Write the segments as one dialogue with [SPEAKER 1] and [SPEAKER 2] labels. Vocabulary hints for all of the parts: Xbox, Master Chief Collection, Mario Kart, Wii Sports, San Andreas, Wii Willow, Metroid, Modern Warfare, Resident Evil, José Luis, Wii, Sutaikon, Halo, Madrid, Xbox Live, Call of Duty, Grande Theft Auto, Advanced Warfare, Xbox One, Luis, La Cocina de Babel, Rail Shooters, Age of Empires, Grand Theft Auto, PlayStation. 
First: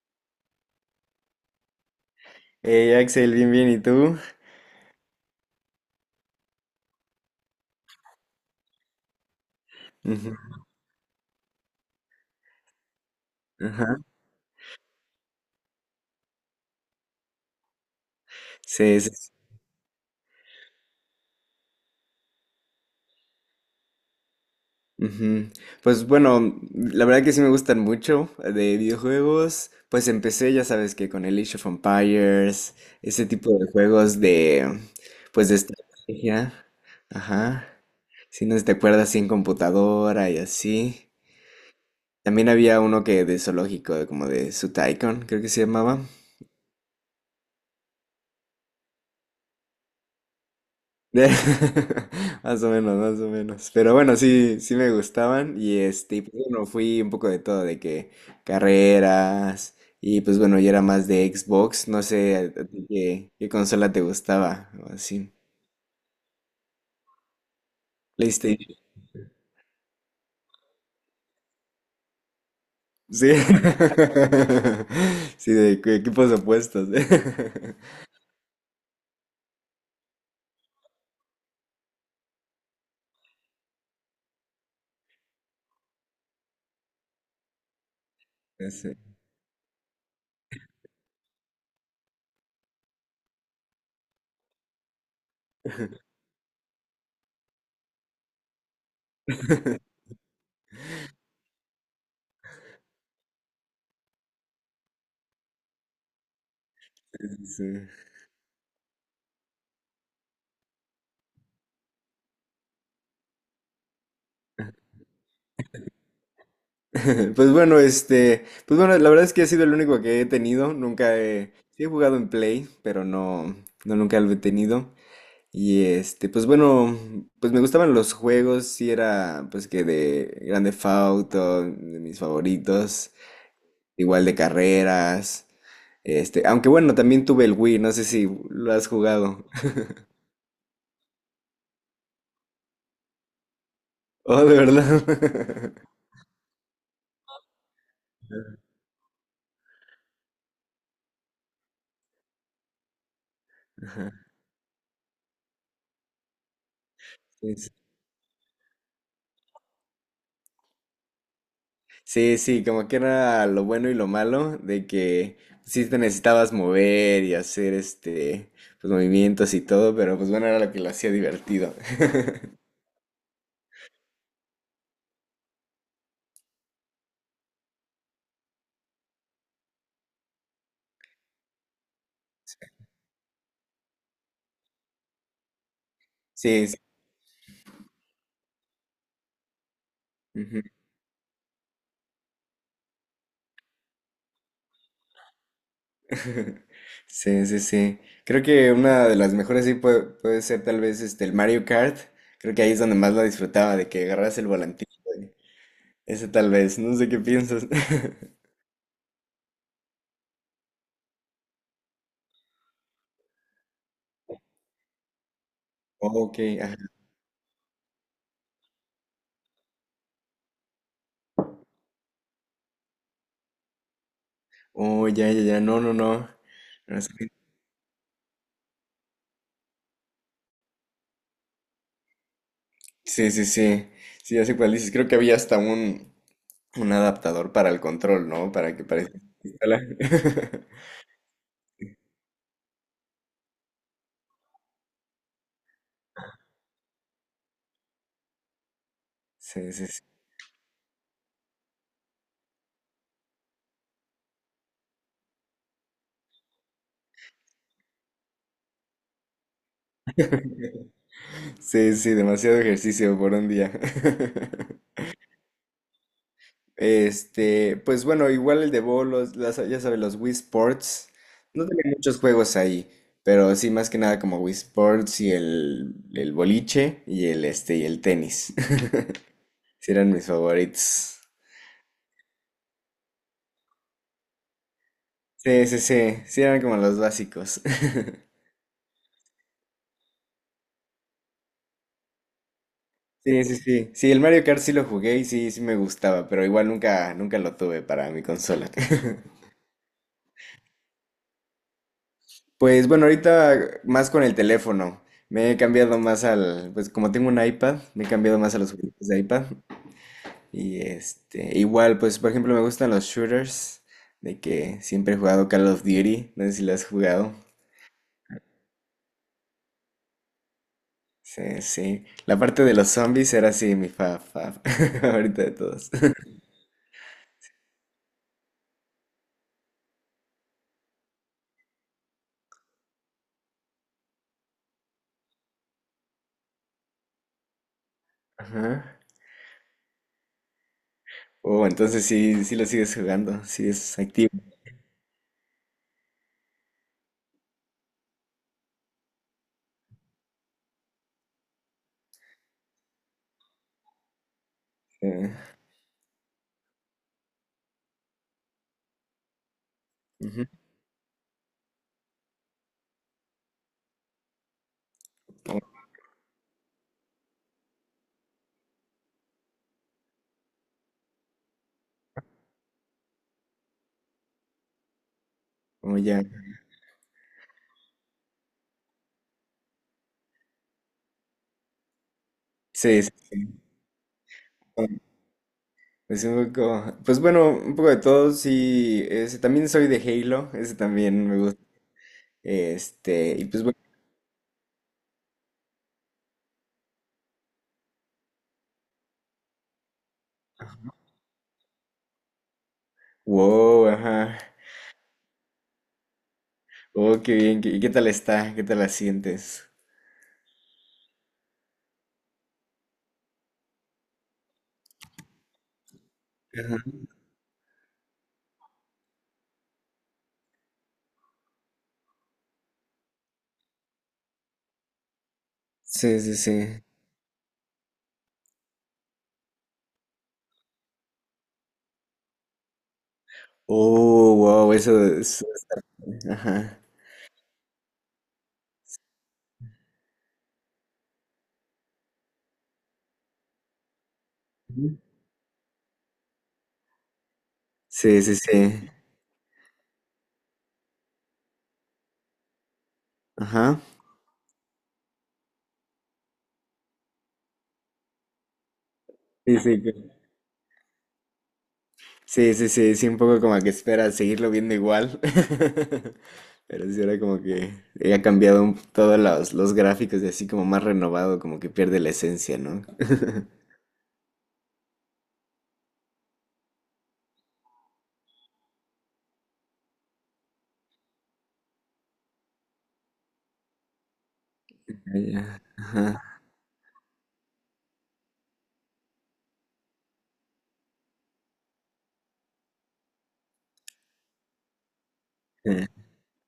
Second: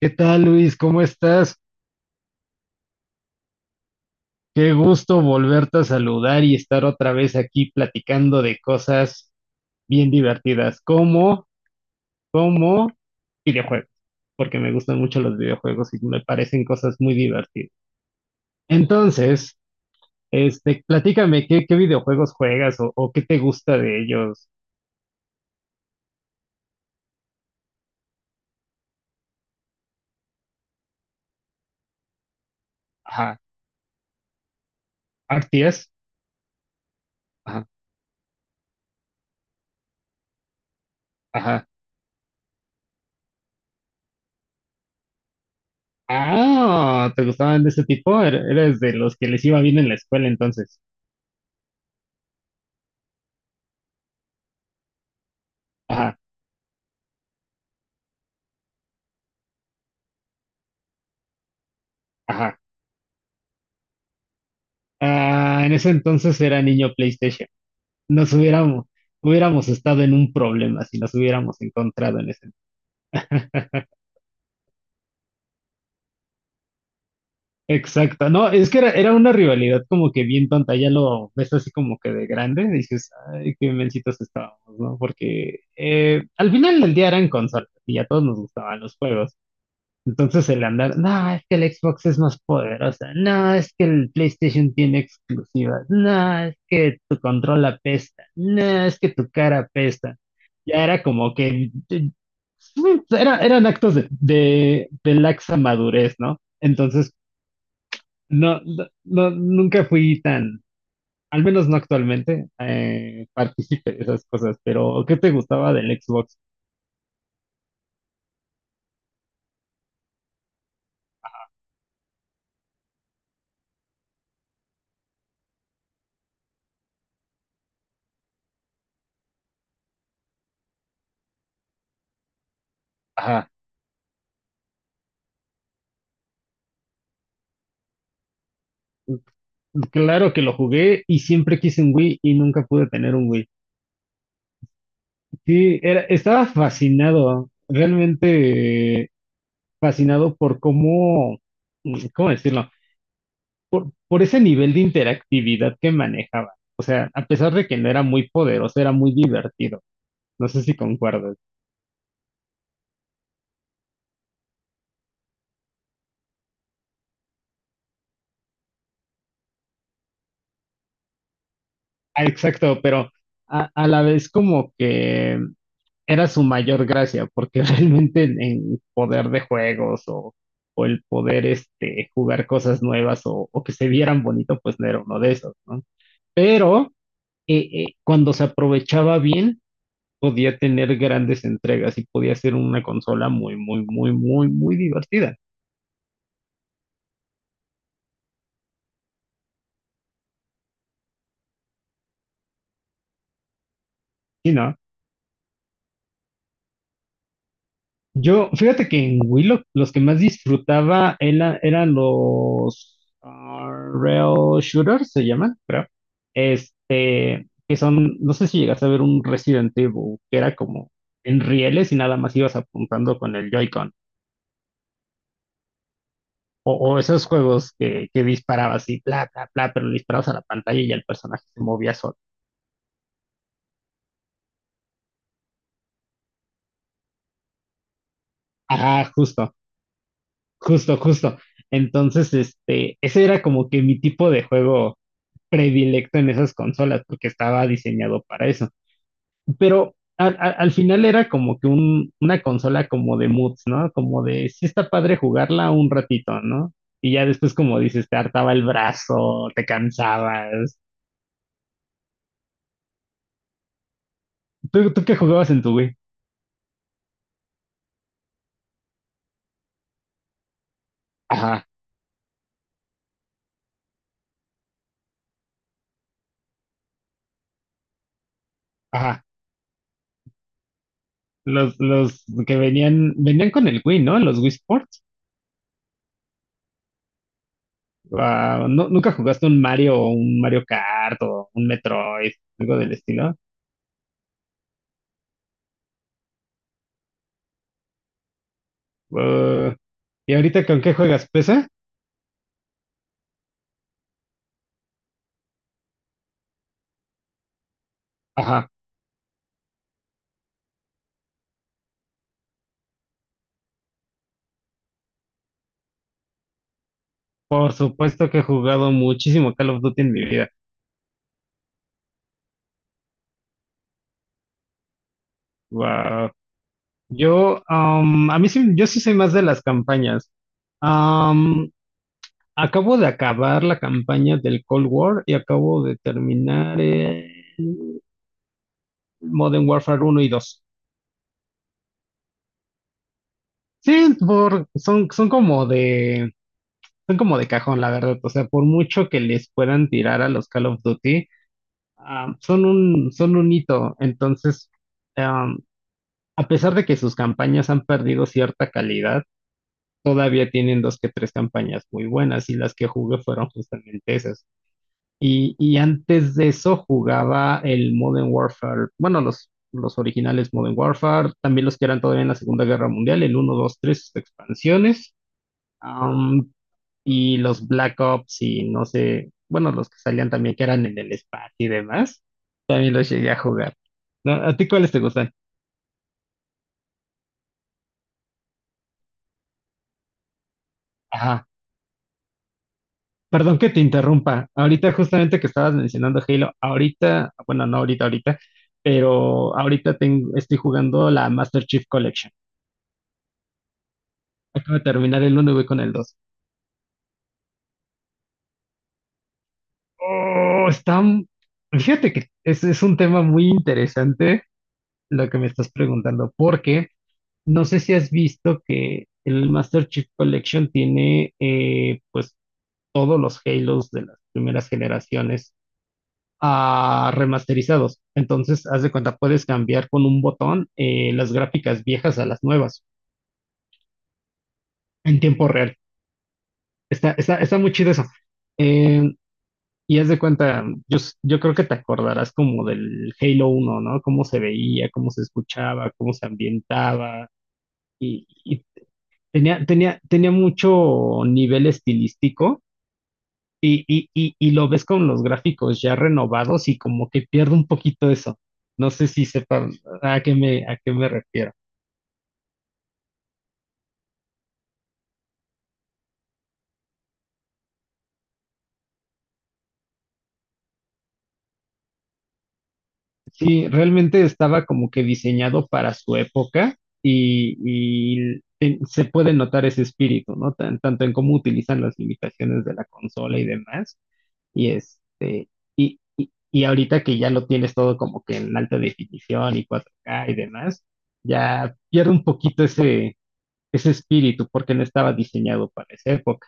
[SPEAKER 1] ¿Qué tal, Luis? ¿Cómo estás?
[SPEAKER 2] Hey Axel, bien, bien, ¿y tú?
[SPEAKER 1] Qué gusto volverte a saludar y estar otra vez aquí platicando de cosas bien
[SPEAKER 2] Ujú.
[SPEAKER 1] divertidas, como videojuegos,
[SPEAKER 2] Ajá.
[SPEAKER 1] porque me gustan mucho los videojuegos y me parecen cosas muy divertidas.
[SPEAKER 2] Sí, sí, sí.
[SPEAKER 1] Entonces, platícame qué videojuegos juegas o qué te gusta de ellos.
[SPEAKER 2] Ujú. Pues bueno, la verdad que sí me gustan mucho de videojuegos. Pues empecé, ya sabes, que con el Age of Empires, ese
[SPEAKER 1] Ajá,
[SPEAKER 2] tipo de juegos de, pues de
[SPEAKER 1] ¿RTS?
[SPEAKER 2] estrategia.
[SPEAKER 1] Ajá,
[SPEAKER 2] Ajá. Si no sé si te acuerdas, así en computadora y así.
[SPEAKER 1] ajá.
[SPEAKER 2] También había uno que de zoológico, de como de Sutaikon, creo que se llamaba.
[SPEAKER 1] Ah, ¿te gustaban de ese tipo? Eres de los que les iba bien en la escuela entonces.
[SPEAKER 2] Más o menos, más o menos. Pero bueno, sí, sí me gustaban. Y este,
[SPEAKER 1] Ajá.
[SPEAKER 2] y pues bueno, fui un poco de todo, de que carreras. Y pues bueno, yo era más de Xbox. No sé
[SPEAKER 1] Ajá.
[SPEAKER 2] a ti qué, qué consola te gustaba o así.
[SPEAKER 1] Ah, en ese entonces era niño PlayStation. Nos
[SPEAKER 2] PlayStation.
[SPEAKER 1] hubiéramos, hubiéramos estado en un problema si nos hubiéramos encontrado en ese.
[SPEAKER 2] Sí. Sí, de equipos opuestos.
[SPEAKER 1] Exacto, no, es que era una rivalidad como que bien tonta. Ya lo ves así como que de grande y dices, ay, qué mencitos estábamos, ¿no? Porque al final del día eran consolas y a todos nos
[SPEAKER 2] No
[SPEAKER 1] gustaban los
[SPEAKER 2] sé.
[SPEAKER 1] juegos. Entonces el andar, no, es que el Xbox es más poderosa, no, es que el PlayStation tiene exclusivas, no, es que tu control apesta, no, es que tu cara apesta. Ya era como que, eran actos de laxa madurez, ¿no? Entonces,
[SPEAKER 2] Sí, sí, sí.
[SPEAKER 1] no, nunca fui tan, al menos no actualmente, partícipe de esas cosas. Pero ¿qué te gustaba del Xbox?
[SPEAKER 2] Pues bueno, este, pues bueno, la verdad es que he sido el único que he tenido, nunca he, sí he jugado en Play, pero no nunca lo he tenido. Y este, pues bueno, pues me gustaban los juegos, sí era pues que de Grande Theft Auto, de mis favoritos,
[SPEAKER 1] Ajá,
[SPEAKER 2] igual de carreras, este, aunque bueno, también tuve el Wii, no sé si lo has jugado.
[SPEAKER 1] claro que lo jugué y siempre quise un Wii y nunca pude tener un Wii.
[SPEAKER 2] Oh, ¿de verdad?
[SPEAKER 1] Sí, estaba fascinado, realmente fascinado por cómo, ¿cómo decirlo? Por,
[SPEAKER 2] Ajá,
[SPEAKER 1] por ese nivel de interactividad que manejaba. O sea, a pesar
[SPEAKER 2] sí,
[SPEAKER 1] de
[SPEAKER 2] sí.
[SPEAKER 1] que no era muy poderoso, era muy divertido. No sé si concuerdas.
[SPEAKER 2] Sí, sí, como que era lo bueno y lo malo de que sí te necesitabas mover y hacer este, pues movimientos y todo, pero pues bueno, era lo que lo hacía divertido.
[SPEAKER 1] Ah, exacto, pero a la vez como que era su mayor gracia, porque realmente en poder de juegos o el poder jugar cosas nuevas o que se vieran bonito, pues no era uno de esos, ¿no?
[SPEAKER 2] Sí, sí.
[SPEAKER 1] Pero, cuando se aprovechaba bien, podía
[SPEAKER 2] Ujú.
[SPEAKER 1] tener grandes entregas y podía ser una consola muy, muy, muy, muy, muy divertida.
[SPEAKER 2] Sí, sí, sí. Creo que una de las mejores sí puede, puede ser tal vez este, el Mario Kart. Creo que ahí es donde más lo disfrutaba, de que agarras el
[SPEAKER 1] Y no,
[SPEAKER 2] volantito. y- Ese tal vez, no sé qué piensas.
[SPEAKER 1] fíjate que en Wii Willow los que más disfrutaba eran los Rail Shooters, se llaman, creo.
[SPEAKER 2] Ok, ajá.
[SPEAKER 1] Que son, no sé si llegas a ver un Resident Evil, que era como en rieles y nada más ibas apuntando con el Joy-Con.
[SPEAKER 2] Oh, ya, ya, ya, no, no, no.
[SPEAKER 1] O esos juegos que disparabas y bla, bla, bla, pero le disparabas a la pantalla y ya el personaje se movía solo.
[SPEAKER 2] Sí, sí, sí. Sí, ya sé cuál dices. Creo que había hasta un adaptador para el control, ¿no? Para que
[SPEAKER 1] Ajá,
[SPEAKER 2] parezca
[SPEAKER 1] justo,
[SPEAKER 2] pistola.
[SPEAKER 1] justo, justo. Entonces, ese era como que mi tipo de juego predilecto en esas consolas, porque estaba diseñado para eso.
[SPEAKER 2] Sí, sí,
[SPEAKER 1] Pero
[SPEAKER 2] sí.
[SPEAKER 1] al final era como que una consola como de moods, ¿no? Como de, sí está padre jugarla un ratito, ¿no? Y ya después, como dices, te hartaba el brazo, te cansabas.
[SPEAKER 2] Sí, sí, demasiado ejercicio por un día.
[SPEAKER 1] ¿Tú, tú qué jugabas en tu Wii?
[SPEAKER 2] Este, pues bueno, igual el de bolos, las, ya sabes, los Wii Sports.
[SPEAKER 1] Ajá,
[SPEAKER 2] No tenía muchos juegos ahí, pero sí, más que nada como Wii Sports y el boliche y el este y el tenis.
[SPEAKER 1] ajá.
[SPEAKER 2] Sí eran mis favoritos.
[SPEAKER 1] Los que venían con el Wii, ¿no? Los Wii Sports.
[SPEAKER 2] Sí, sí, sí. Sí eran como los básicos.
[SPEAKER 1] Wow, ¿Nunca jugaste un Mario o un Mario Kart o un Metroid, algo del estilo?
[SPEAKER 2] Sí, sí, sí. Sí, el Mario Kart sí lo jugué y sí, sí me gustaba, pero igual nunca, nunca lo tuve para mi consola.
[SPEAKER 1] Uh, ¿y ahorita con qué juegas? ¿PC?
[SPEAKER 2] Pues bueno, ahorita más con el teléfono. Me he cambiado más al, pues como tengo un iPad, me he cambiado más a
[SPEAKER 1] Ajá,
[SPEAKER 2] los juegos de iPad. Y este, igual, pues por ejemplo me gustan los shooters, de que siempre he jugado Call of Duty, no sé si lo has jugado.
[SPEAKER 1] por supuesto que he jugado muchísimo Call of Duty en mi vida.
[SPEAKER 2] Sí, sí. La parte de los zombies era así mi favorita de todos.
[SPEAKER 1] Wow. A mí sí, yo sí soy más de las campañas. Am, Acabo de acabar la campaña del Cold War y acabo de terminar el
[SPEAKER 2] Ajá.
[SPEAKER 1] Modern Warfare uno y dos.
[SPEAKER 2] Oh, entonces sí, sí lo sigues jugando, sí es
[SPEAKER 1] Sí,
[SPEAKER 2] activo.
[SPEAKER 1] son como de cajón, la verdad. O sea, por mucho que les puedan tirar a los Call of Duty, son un hito. Entonces,
[SPEAKER 2] Eh,
[SPEAKER 1] ah, a pesar de que sus campañas han perdido cierta calidad,
[SPEAKER 2] ujú.
[SPEAKER 1] todavía tienen dos que tres campañas muy buenas y las que jugué fueron justamente esas. Y,
[SPEAKER 2] Como,
[SPEAKER 1] y antes de eso jugaba el Modern Warfare, bueno, los originales Modern Warfare, también los que eran todavía en la Segunda Guerra Mundial, el uno 2 3 expansiones.
[SPEAKER 2] como ya.
[SPEAKER 1] Um, y los Black Ops y no sé, bueno, los que salían también que eran en el espacio y demás, también
[SPEAKER 2] Sí,
[SPEAKER 1] los
[SPEAKER 2] sí,
[SPEAKER 1] llegué a
[SPEAKER 2] sí.
[SPEAKER 1] jugar. ¿No? ¿A ti cuáles te
[SPEAKER 2] Um,
[SPEAKER 1] gustan?
[SPEAKER 2] pues un poco, pues bueno, un poco de todo, sí, ese, también soy de Halo, ese también me
[SPEAKER 1] Ajá.
[SPEAKER 2] gusta, este, y
[SPEAKER 1] Perdón
[SPEAKER 2] pues
[SPEAKER 1] que
[SPEAKER 2] bueno,
[SPEAKER 1] te interrumpa. Ahorita justamente que estabas mencionando Halo, ahorita, bueno, no ahorita, ahorita, pero ahorita estoy jugando la Master Chief Collection.
[SPEAKER 2] wow, ajá,
[SPEAKER 1] Acabo de terminar el uno y voy con el dos.
[SPEAKER 2] oh, qué bien, qué- ¿y qué tal está? ¿Qué tal la sientes?
[SPEAKER 1] Oh, fíjate que es un tema muy interesante lo que me estás preguntando,
[SPEAKER 2] Ajá.
[SPEAKER 1] porque no sé si has visto que el Master Chief Collection tiene pues todos los Halos de las primeras generaciones
[SPEAKER 2] Sí, sí, sí,
[SPEAKER 1] remasterizados. Entonces, haz de cuenta, puedes cambiar con un botón las gráficas viejas a las nuevas
[SPEAKER 2] oh, wow, eso
[SPEAKER 1] en
[SPEAKER 2] es,
[SPEAKER 1] tiempo real.
[SPEAKER 2] ajá,
[SPEAKER 1] Está muy chido eso. Eh, y haz de cuenta, yo creo que te acordarás como del Halo uno, ¿no? Cómo se veía, cómo se escuchaba, cómo se ambientaba.
[SPEAKER 2] sí,
[SPEAKER 1] Y,
[SPEAKER 2] sí,
[SPEAKER 1] y
[SPEAKER 2] sí,
[SPEAKER 1] Tenía, tenía, tenía mucho nivel estilístico,
[SPEAKER 2] ajá,
[SPEAKER 1] y lo ves con los gráficos ya renovados y como que pierde un poquito eso. No sé si
[SPEAKER 2] sí,
[SPEAKER 1] sepan
[SPEAKER 2] sí,
[SPEAKER 1] a qué me refiero.
[SPEAKER 2] sí, sí, sí, sí, un poco como que espera seguirlo viendo igual. Pero sí, era como que ha cambiado todos los gráficos y así como más renovado, como que pierde la esencia, ¿no?
[SPEAKER 1] Sí, realmente estaba como que diseñado para su época y, y se puede notar ese espíritu, ¿no? Tanto en cómo utilizan las limitaciones de la consola y demás. Y
[SPEAKER 2] Ah,
[SPEAKER 1] este,
[SPEAKER 2] ya,
[SPEAKER 1] y,
[SPEAKER 2] ajá,
[SPEAKER 1] y, y ahorita que ya lo tienes todo como que en alta definición y 4K y demás, ya pierde un poquito ese espíritu porque no estaba diseñado
[SPEAKER 2] eh,
[SPEAKER 1] para esa época.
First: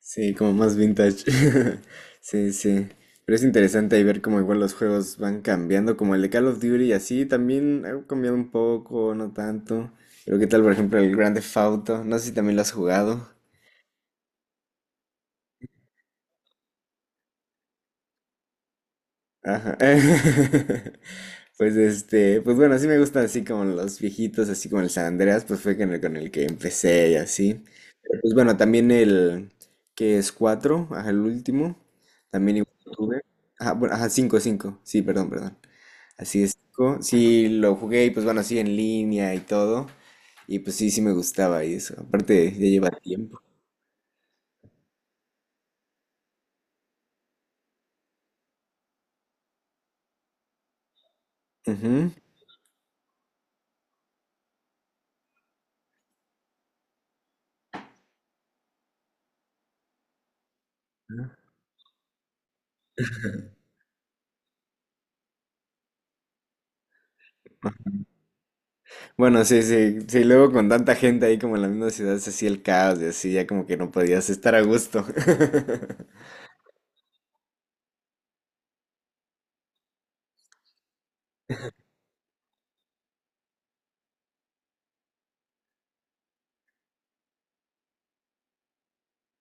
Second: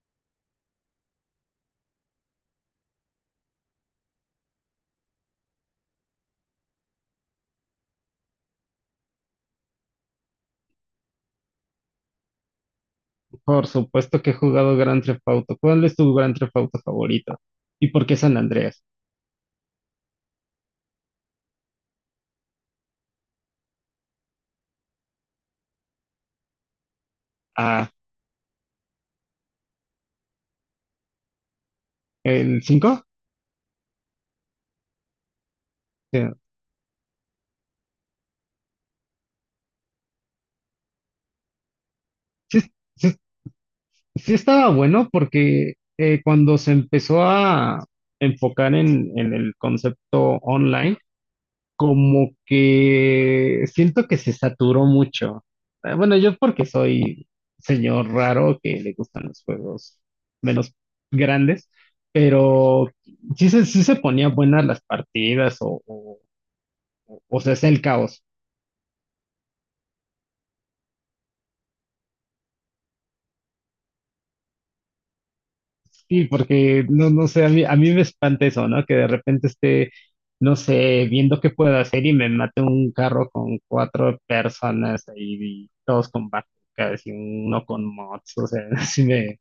[SPEAKER 2] sí, como más vintage. Sí, sí. Pero es interesante ahí ver cómo igual los juegos van cambiando, como el de Call of Duty y así también ha cambiado un poco, no tanto. Pero qué tal, por ejemplo, el Grand Theft Auto, no sé si también lo has jugado.
[SPEAKER 1] Por supuesto que he jugado Grand Theft Auto. ¿Cuál es tu Grand Theft Auto favorito? ¿Y por qué San Andreas?
[SPEAKER 2] Ajá. Pues este, pues bueno, sí me gustan así como los viejitos, así como el San Andreas, pues fue con el que empecé y así.
[SPEAKER 1] Ah,
[SPEAKER 2] Pues bueno, también el que es 4 ajá, el último, también
[SPEAKER 1] ¿el
[SPEAKER 2] igual lo
[SPEAKER 1] cinco?
[SPEAKER 2] tuve. Ajá, bueno, ajá, cinco, 5 sí, perdón, perdón.
[SPEAKER 1] Eh,
[SPEAKER 2] Así es, 5, sí lo jugué y pues bueno, así en línea y todo. Y pues sí, sí me gustaba y eso. Aparte, ya
[SPEAKER 1] Sí,
[SPEAKER 2] lleva
[SPEAKER 1] sí,
[SPEAKER 2] tiempo.
[SPEAKER 1] sí, estaba bueno porque cuando se empezó a enfocar en el concepto online,
[SPEAKER 2] Ujú.
[SPEAKER 1] como que siento que se saturó mucho. Bueno, yo porque soy señor raro que le gustan los juegos menos grandes. Pero sí se ponían buenas las partidas o se hacía el caos.
[SPEAKER 2] Bueno, sí, sí, sí, luego con tanta gente ahí como en la misma ciudad se hacía el caos y así, ya como que no podías estar a gusto.
[SPEAKER 1] Sí, porque no, no sé, a mí me espanta eso, ¿no? Que de repente esté, no sé, viendo qué puedo hacer y me mate un carro con cuatro personas ahí, y todos con bazookas y uno con mods, o sea, así me,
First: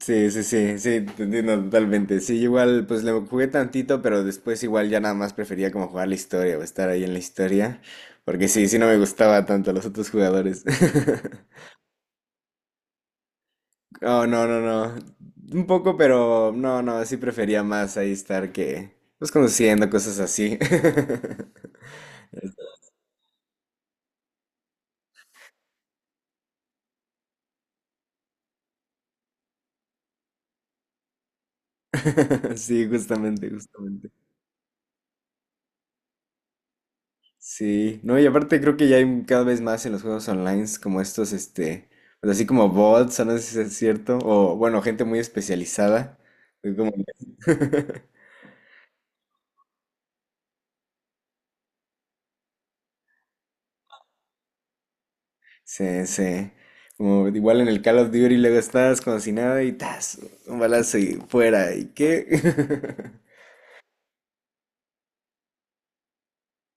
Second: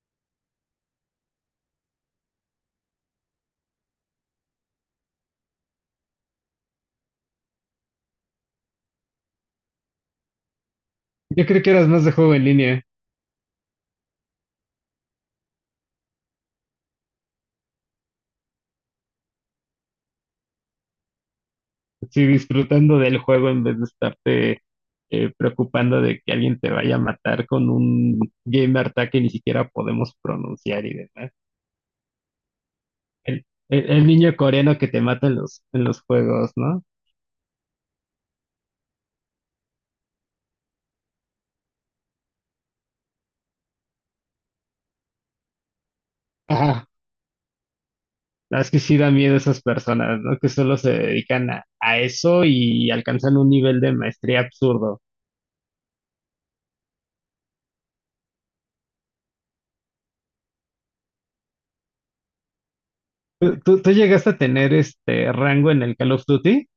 [SPEAKER 2] Sí, sí, sí, sí, te entiendo totalmente. Sí, igual pues le jugué tantito, pero después igual ya nada más prefería como jugar la historia o estar ahí en la historia, porque sí, sí no me gustaba tanto los otros jugadores.
[SPEAKER 1] yo creo que eras más de juego en línea,
[SPEAKER 2] Oh, no, no, no. Un poco, pero no, no, sí prefería más ahí estar que pues conociendo cosas así.
[SPEAKER 1] sí, disfrutando del juego en vez de estarte preocupando de que alguien te vaya a matar con un game art que ni siquiera podemos pronunciar y demás.
[SPEAKER 2] Sí,
[SPEAKER 1] El,
[SPEAKER 2] justamente,
[SPEAKER 1] el- el
[SPEAKER 2] justamente.
[SPEAKER 1] niño coreano que te mata en los juegos, ¿no?
[SPEAKER 2] Sí, no, y aparte creo que ya hay cada vez más en los juegos online como estos, este, pues así como bots, no sé si es cierto, o bueno, gente muy especializada. que
[SPEAKER 1] Ajá.
[SPEAKER 2] como-
[SPEAKER 1] La verdad es que sí da miedo esas personas, ¿no? Que solo se dedican a eso y alcanzan un nivel de maestría absurdo.
[SPEAKER 2] Sí, sí. Como igual en el Call of Duty luego estás como si nada y tas, un balazo y fuera, ¿y qué?
[SPEAKER 1] ¿Tú llegaste a tener este rango en el Call of Duty?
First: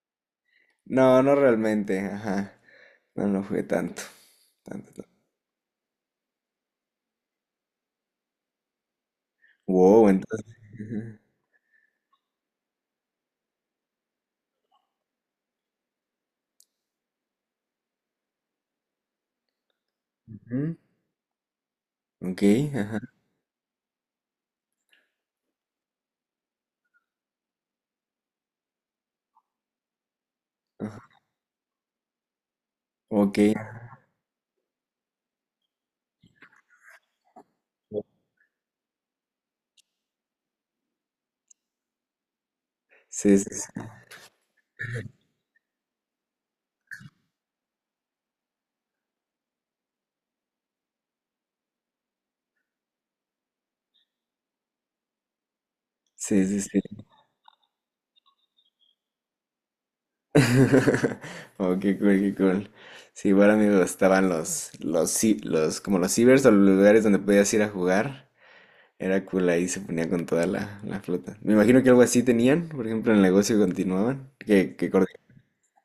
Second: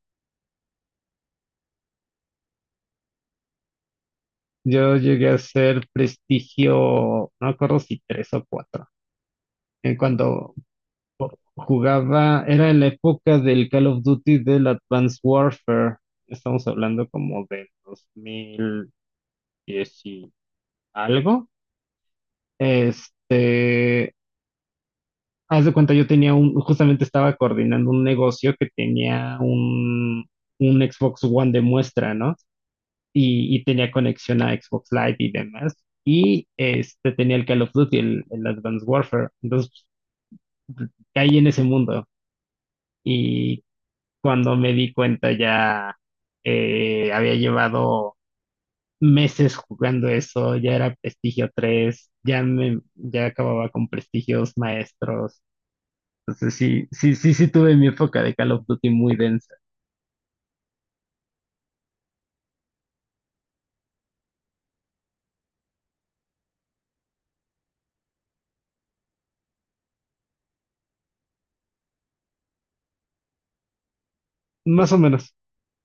[SPEAKER 2] No, no realmente, ajá. No, no jugué
[SPEAKER 1] Yo
[SPEAKER 2] tanto.
[SPEAKER 1] llegué a ser prestigio, no me acuerdo si tres o cuatro.
[SPEAKER 2] Wow, entonces.
[SPEAKER 1] Cuando
[SPEAKER 2] Ajá,
[SPEAKER 1] jugaba, era en la época del Call of Duty del Advanced Warfare. Estamos hablando como de 2010 y
[SPEAKER 2] ujú,
[SPEAKER 1] algo.
[SPEAKER 2] ok, ajá,
[SPEAKER 1] Este, Haz de cuenta, yo tenía justamente estaba coordinando un negocio que tenía un
[SPEAKER 2] ajá,
[SPEAKER 1] Xbox One de muestra, ¿no?
[SPEAKER 2] ok.
[SPEAKER 1] Y tenía conexión a Xbox Live y demás. Y este tenía el Call of Duty, el Advanced Warfare. Entonces caí en ese mundo.
[SPEAKER 2] Sí,
[SPEAKER 1] Y
[SPEAKER 2] sí,
[SPEAKER 1] cuando me di cuenta ya había llevado meses jugando eso. Ya era prestigio tres, ya acababa con prestigios maestros.
[SPEAKER 2] sí,
[SPEAKER 1] Entonces
[SPEAKER 2] sí, sí,
[SPEAKER 1] sí,
[SPEAKER 2] sí.
[SPEAKER 1] sí, sí, sí tuve mi época de Call of Duty muy densa.
[SPEAKER 2] Oh, qué cool, qué cool. Sí, igual a mí me gustaban los, los, como los cibers o los lugares donde podías ir a jugar. Era cool, ahí se ponía con toda la, la flota. Me imagino que algo así tenían, por ejemplo, en el negocio continuaban. Que
[SPEAKER 1] Más o
[SPEAKER 2] coordinaban.
[SPEAKER 1] menos.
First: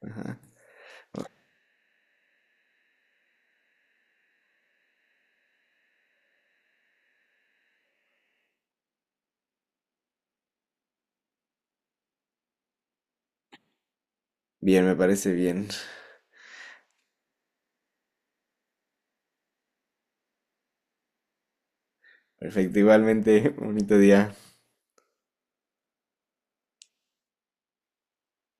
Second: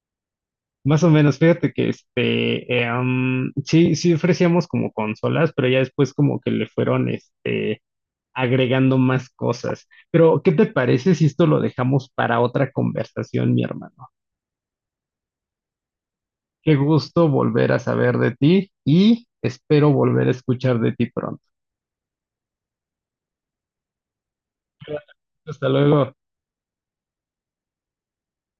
[SPEAKER 2] Ajá.
[SPEAKER 1] Más o menos, fíjate que sí, sí ofrecíamos como consolas, pero ya después como que le fueron agregando más cosas. Pero, ¿qué te parece si esto lo dejamos para otra conversación, mi hermano?
[SPEAKER 2] Bien, me parece bien.
[SPEAKER 1] Qué gusto volver a saber de ti y espero volver a escuchar de ti pronto.
[SPEAKER 2] Perfecto, igualmente, bonito día.
[SPEAKER 1] Hasta luego.